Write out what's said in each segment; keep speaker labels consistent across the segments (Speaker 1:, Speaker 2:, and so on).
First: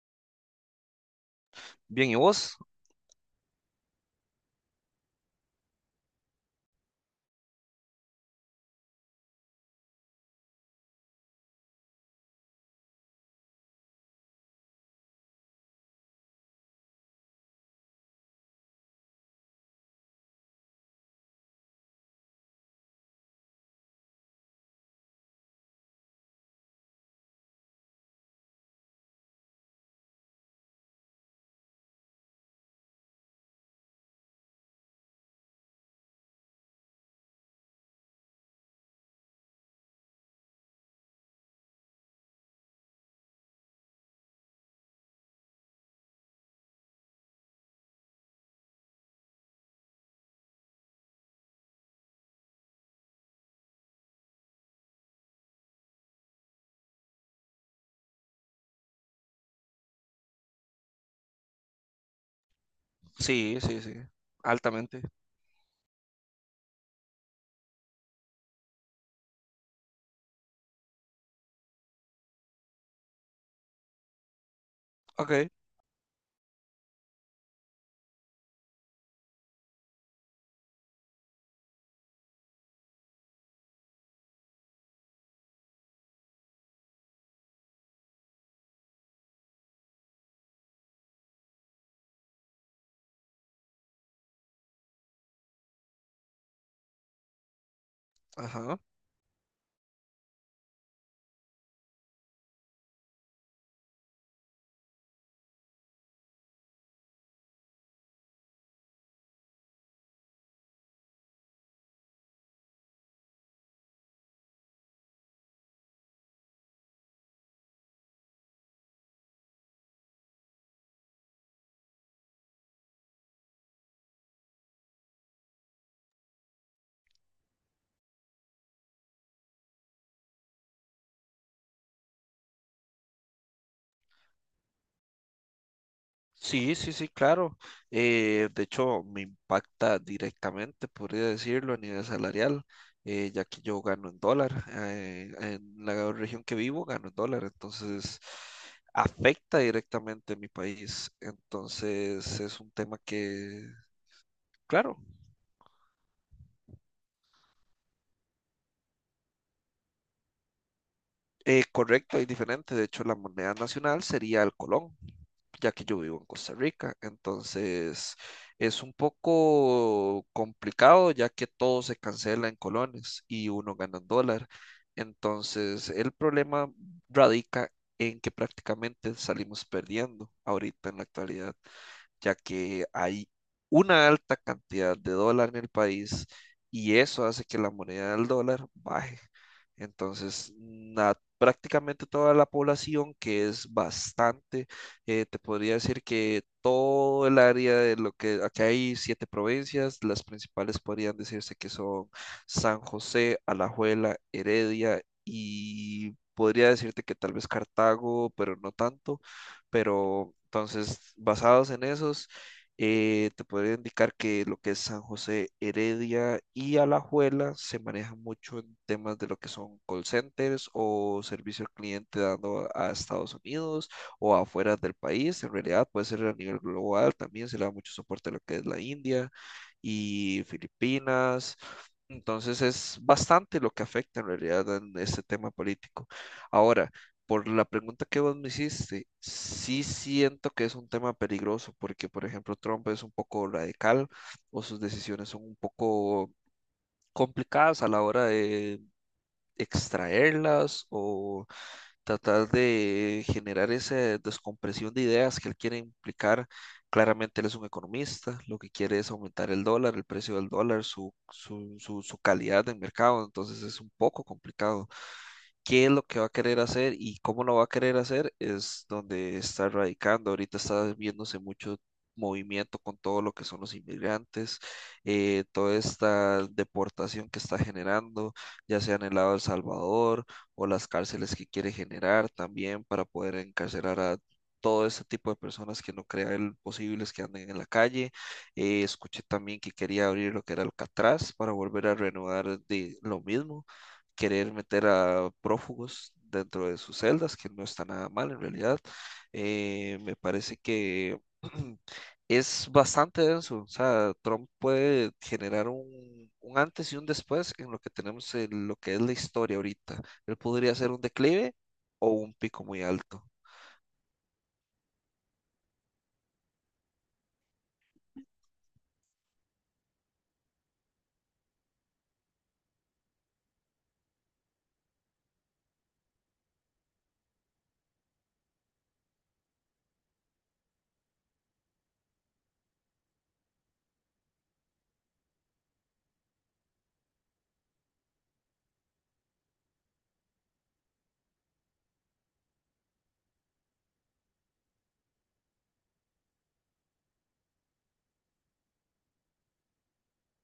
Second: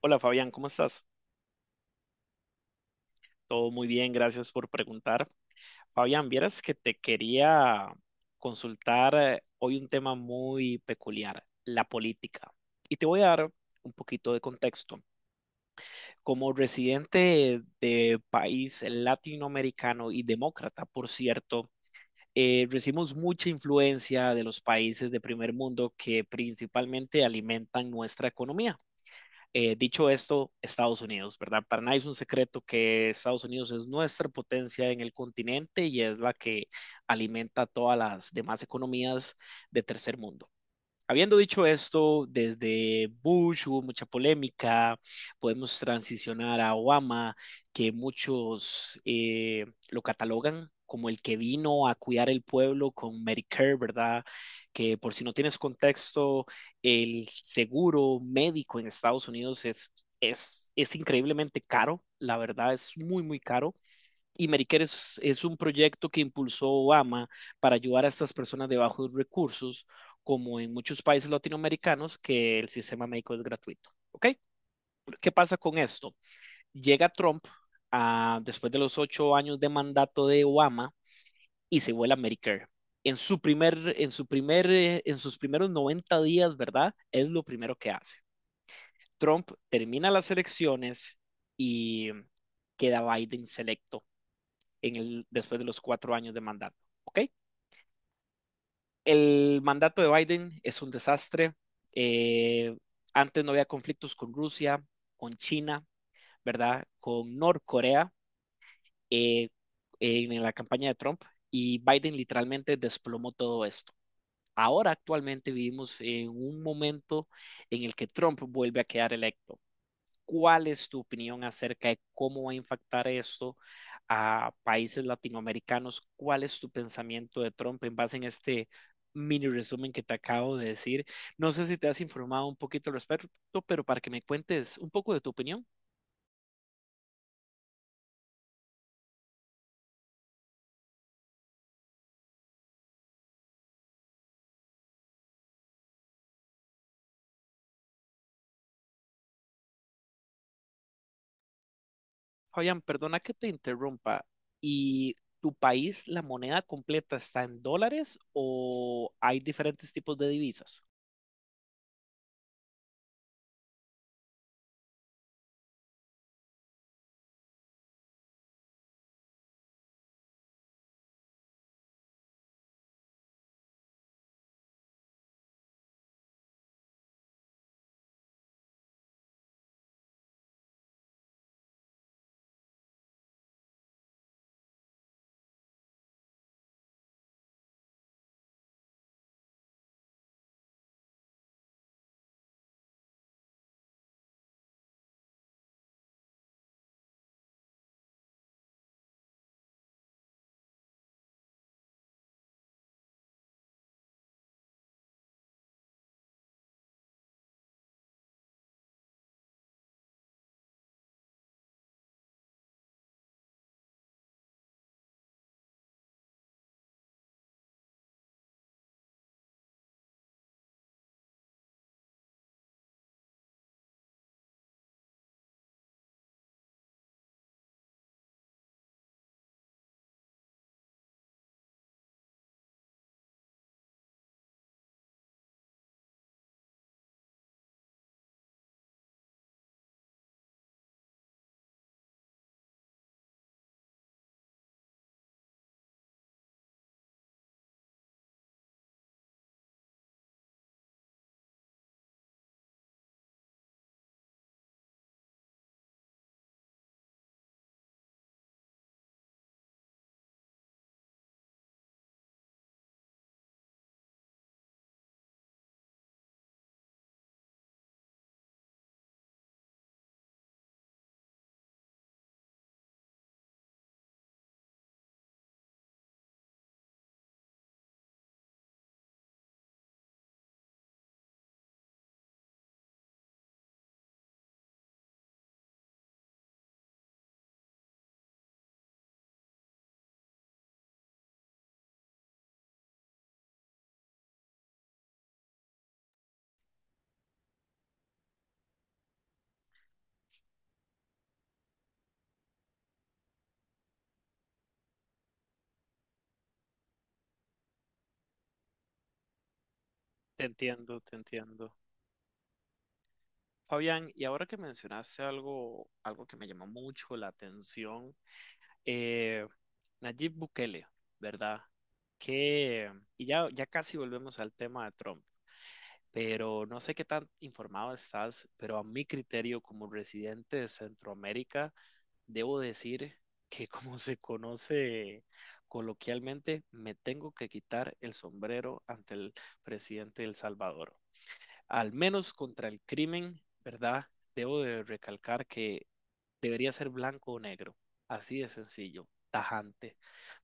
Speaker 1: Hola Fabián, ¿cómo estás?
Speaker 2: Bien, ¿y vos?
Speaker 1: Todo muy bien, gracias por preguntar. Fabián, vieras que te quería consultar hoy un tema muy peculiar, la política. Y te voy a dar un poquito de contexto. Como residente de país latinoamericano y demócrata, por cierto, recibimos mucha influencia de los países de primer mundo que principalmente alimentan nuestra economía. Dicho esto, Estados Unidos, ¿verdad? Para nadie es un secreto que Estados Unidos es nuestra potencia en el continente y es la que alimenta todas las demás economías de tercer mundo. Habiendo dicho esto, desde Bush hubo mucha polémica, podemos transicionar a Obama, que muchos lo catalogan como el que vino a cuidar el pueblo con Medicare, ¿verdad? Que por si no tienes contexto, el seguro médico en Estados Unidos es increíblemente caro, la verdad es muy, muy
Speaker 2: Sí,
Speaker 1: caro
Speaker 2: sí, sí,
Speaker 1: y Medicare
Speaker 2: altamente.
Speaker 1: es un proyecto que impulsó Obama para ayudar a estas personas de bajos recursos, como en muchos países latinoamericanos, que el sistema médico es gratuito. ¿Ok? ¿Qué
Speaker 2: Ok,
Speaker 1: pasa con esto? Llega Trump después de los 8 años de mandato de Obama y se vuela Medicare. En sus primeros 90 días, ¿verdad? Es lo primero que hace. Trump termina las elecciones y queda Biden selecto después de los 4 años de mandato. ¿Ok?
Speaker 2: ajá.
Speaker 1: El mandato de Biden es un desastre. Eh, Antes no había conflictos con Rusia, con China, ¿verdad? Con Norcorea eh, en la campaña de Trump y Biden literalmente desplomó todo esto. Ahora actualmente vivimos en un momento en el que Trump vuelve a quedar electo. ¿Cuál es tu opinión acerca de cómo va a impactar esto a países latinoamericanos? ¿Cuál es tu pensamiento de Trump en base en este mini resumen que te acabo de decir? No sé si te has informado un poquito al respecto, pero para que me cuentes un poco de tu opinión.
Speaker 2: Sí, sí, sí, claro. De hecho, me impacta directamente, podría decirlo, a nivel salarial, ya que yo gano en dólar. En la región que vivo gano en dólar, entonces afecta directamente a mi país. Entonces es un
Speaker 1: Fabián,
Speaker 2: tema
Speaker 1: perdona que te
Speaker 2: que,
Speaker 1: interrumpa.
Speaker 2: claro,
Speaker 1: ¿Y tu país, la moneda completa está en dólares o hay diferentes tipos de divisas?
Speaker 2: correcto y diferente. De hecho, la moneda nacional sería el colón, ya que yo vivo en Costa Rica. Entonces es un poco complicado, ya que todo se cancela en colones y uno gana en dólar. Entonces el problema radica en que prácticamente salimos perdiendo ahorita en la actualidad, ya que hay una alta cantidad de dólar en el país y eso hace que la moneda del dólar baje. Entonces, prácticamente toda la población, que es bastante, te podría decir que todo el área de lo que acá hay 7 provincias, las principales podrían decirse que son San José, Alajuela, Heredia y podría decirte que tal vez Cartago, pero no tanto. Pero entonces, basados en esos, te podría indicar que lo que es San José, Heredia y Alajuela se manejan mucho en temas de lo que son call centers o servicio al cliente dando a Estados Unidos o afuera del país. En realidad puede ser a nivel global, también se le da mucho soporte a lo que es la India y Filipinas. Entonces es bastante lo que afecta en realidad en este tema político. Ahora, por la pregunta que vos me hiciste, sí siento que es un tema peligroso porque, por ejemplo, Trump es un poco radical o sus decisiones son un poco complicadas a la hora de extraerlas o tratar de generar esa descompresión de ideas que él quiere implicar. Claramente él es un economista, lo que quiere es aumentar el dólar, el precio del dólar, su calidad del mercado. Entonces es un poco complicado qué es lo que va a querer hacer y cómo lo va a querer hacer es donde está radicando. Ahorita está viéndose mucho movimiento con todo lo que son los inmigrantes, toda esta deportación que está generando, ya sea en el lado de El Salvador o las cárceles que quiere generar también para poder encarcelar a todo ese tipo de personas que no crea él posibles que anden en la calle. Escuché también que quería abrir lo que era Alcatraz para volver a renovar de lo mismo, querer meter a prófugos dentro de sus celdas, que no está nada mal en realidad. Me parece que es bastante denso. O sea, Trump puede generar un antes y un después en lo que tenemos, en lo que es la historia ahorita. Él
Speaker 1: Te
Speaker 2: podría ser
Speaker 1: entiendo,
Speaker 2: un
Speaker 1: te
Speaker 2: declive
Speaker 1: entiendo.
Speaker 2: o un pico muy alto.
Speaker 1: Fabián, y ahora que mencionaste algo, algo que me llamó mucho la atención, eh, Nayib Bukele, ¿verdad? Que, ya casi volvemos al tema de Trump, pero no sé qué tan informado estás, pero a mi criterio como residente de Centroamérica, debo decir que como se conoce coloquialmente, me tengo que quitar el sombrero ante el presidente de El Salvador al menos contra el crimen, ¿verdad? Debo de recalcar que debería ser blanco o negro, así de sencillo, tajante,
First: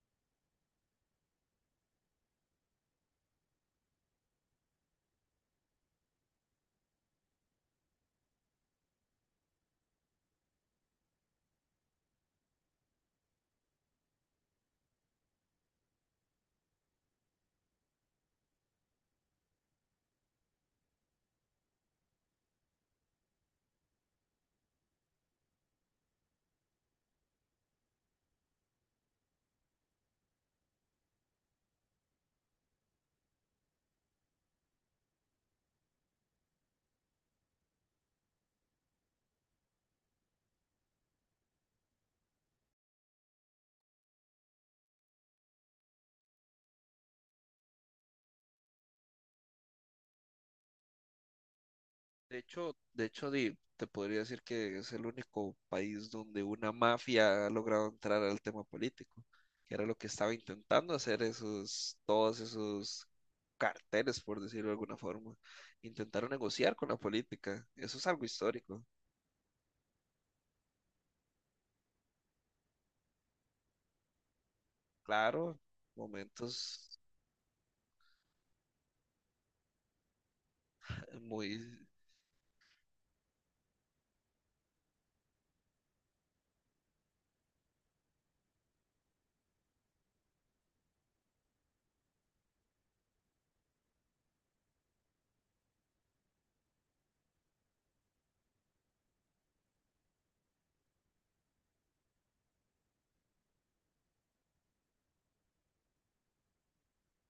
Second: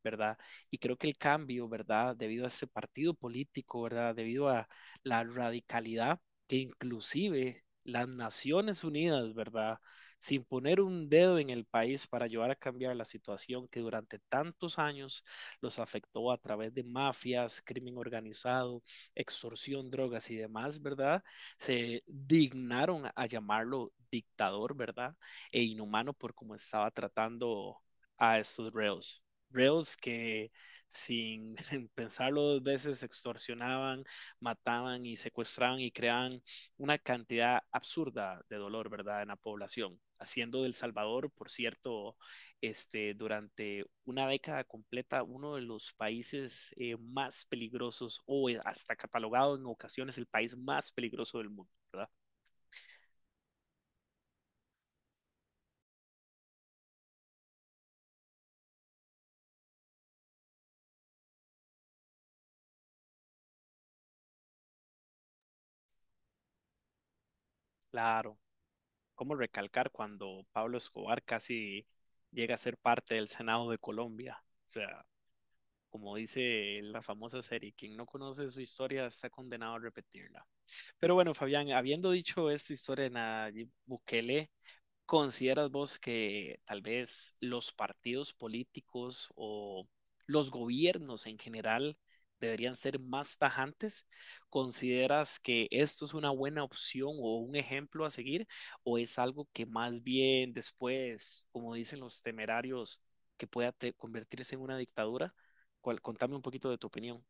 Speaker 1: ¿verdad? Y creo que el cambio, ¿verdad? Debido a ese partido político, ¿verdad? Debido a la radicalidad que inclusive las Naciones Unidas, ¿verdad? Sin poner un dedo en el país para ayudar a cambiar la situación que durante tantos años los afectó a través de mafias, crimen organizado, extorsión, drogas y demás, ¿verdad? Se dignaron a llamarlo dictador, ¿verdad? E inhumano por cómo estaba tratando a estos reos. Reos que sin pensarlo dos veces extorsionaban, mataban y secuestraban y creaban una cantidad absurda de dolor, ¿verdad?, en la población, haciendo del Salvador, por cierto, este, durante una década completa uno de los países más peligrosos o hasta catalogado en ocasiones el país más peligroso del mundo, ¿verdad?
Speaker 2: Te podría decir que es el único país donde una mafia ha logrado entrar al tema político, que era lo que estaba intentando hacer esos, todos esos carteles, por decirlo de alguna forma. Intentaron negociar con la política. Eso es algo
Speaker 1: Claro,
Speaker 2: histórico.
Speaker 1: ¿cómo recalcar cuando Pablo Escobar casi llega a ser parte del Senado de Colombia? O sea,
Speaker 2: Claro,
Speaker 1: como dice
Speaker 2: momentos
Speaker 1: la famosa serie, quien no conoce su historia está condenado a repetirla. Pero bueno,
Speaker 2: muy...
Speaker 1: Fabián, habiendo dicho esta historia de Nayib Bukele, ¿consideras vos que tal vez los partidos políticos o los gobiernos en general deberían ser más tajantes? ¿Consideras que esto es una buena opción o un ejemplo a seguir? ¿O es algo que más bien después, como dicen los temerarios, que pueda convertirse en una dictadura? Contame un poquito de tu opinión.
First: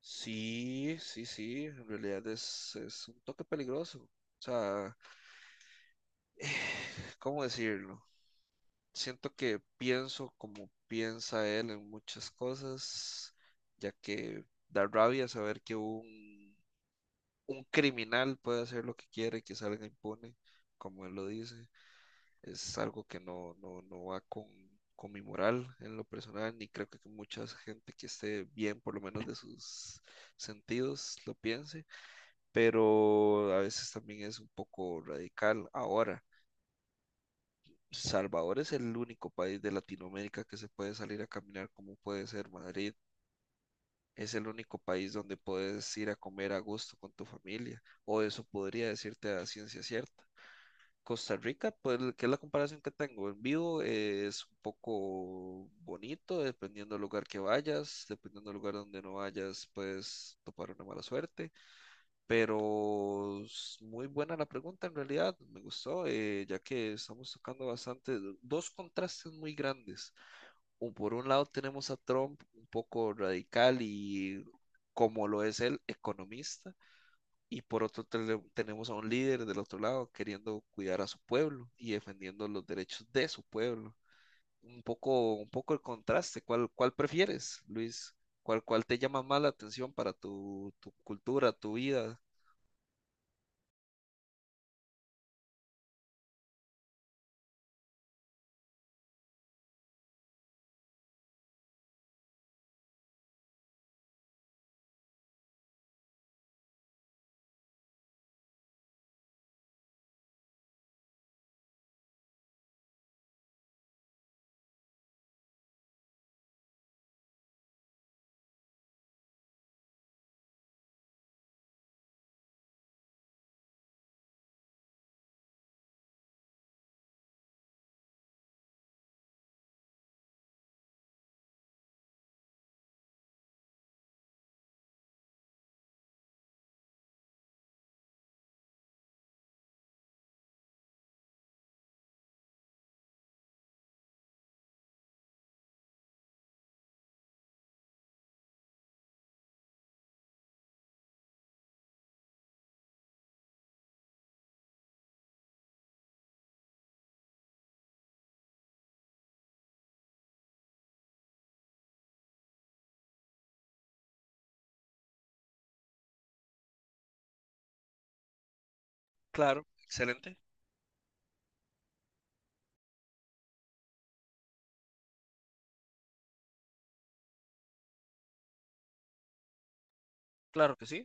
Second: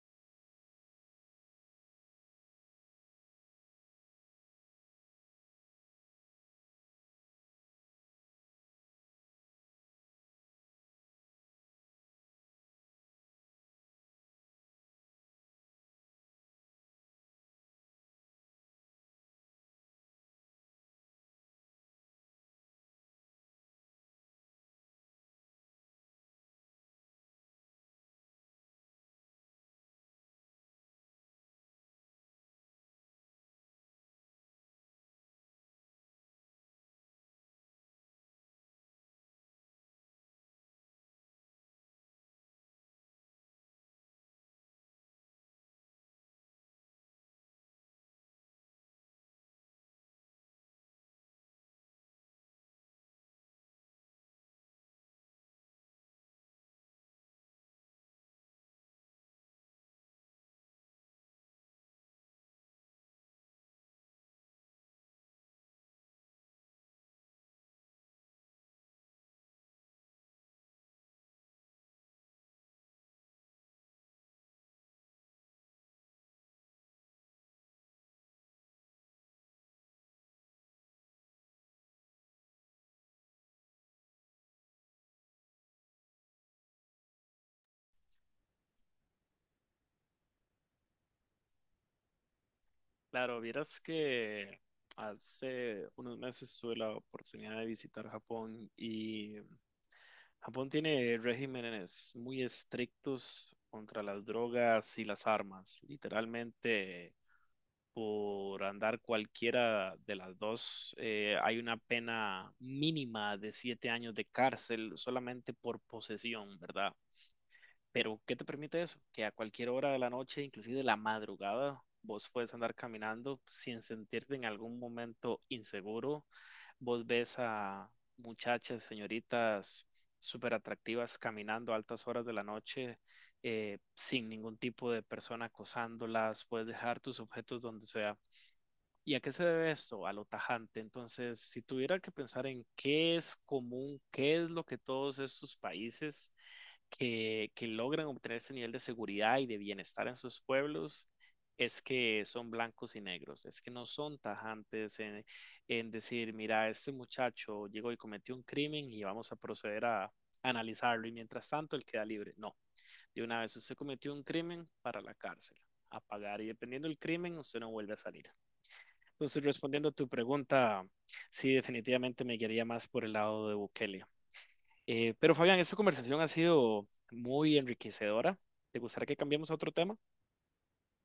Speaker 2: Sí, sí, sí, en realidad es un toque peligroso. O sea, ¿cómo decirlo? Siento que pienso como piensa él en muchas cosas, ya que da rabia saber que un criminal puede hacer lo que quiere y que salga impune, como él lo dice. Es algo que no, no, no va con mi moral en lo personal, ni creo que mucha gente que esté bien, por lo menos de sus sentidos, lo piense, pero a veces también es un poco radical. Ahora Salvador es el único país de Latinoamérica que se puede salir a caminar como puede ser Madrid. Es el único país donde puedes ir a comer a gusto con tu familia, o eso podría decirte a ciencia cierta. Costa Rica, pues, que es la comparación que tengo en vivo, es un poco bonito, dependiendo del lugar que vayas, dependiendo del lugar donde no vayas, puedes topar una mala suerte. Muy buena la pregunta en realidad, me gustó, ya que estamos tocando bastante, dos contrastes muy grandes. Por un lado tenemos a Trump un poco radical y como lo es él, economista, y por otro tenemos a un líder del otro lado queriendo cuidar a su pueblo y defendiendo los derechos de su pueblo. Un poco el contraste, ¿cuál prefieres, Luis? ¿Cuál te llama más la atención para tu cultura, tu vida?
Speaker 1: Claro, vieras que hace unos meses tuve la oportunidad de visitar Japón y Japón tiene regímenes muy estrictos contra las drogas y las armas. Literalmente, por andar cualquiera de las dos, hay una pena mínima de 7 años de cárcel solamente por posesión, ¿verdad? Pero, ¿qué te permite eso? Que a cualquier hora de la noche, inclusive de la madrugada, vos puedes andar caminando sin sentirte en algún momento inseguro. Vos ves a muchachas, señoritas súper atractivas caminando a altas horas de la noche, sin ningún tipo de persona acosándolas. Puedes dejar tus objetos donde sea. ¿Y a qué se debe esto? A lo tajante. Entonces, si tuviera que pensar en qué es común, qué es lo que todos estos países que logran obtener ese nivel de seguridad y de bienestar en sus pueblos es que son blancos y negros, es que no son tajantes en decir, mira, este muchacho llegó y cometió un crimen y vamos a proceder a analizarlo y mientras tanto él queda libre. No, de una vez usted cometió un crimen para la cárcel, a pagar y dependiendo del crimen usted no vuelve a salir. Entonces,
Speaker 2: Claro,
Speaker 1: respondiendo a tu
Speaker 2: excelente,
Speaker 1: pregunta, sí, definitivamente me guiaría más por el lado de Bukele. Pero Fabián, esta conversación ha sido muy enriquecedora. ¿Te gustaría que cambiemos a otro tema?
Speaker 2: claro que sí.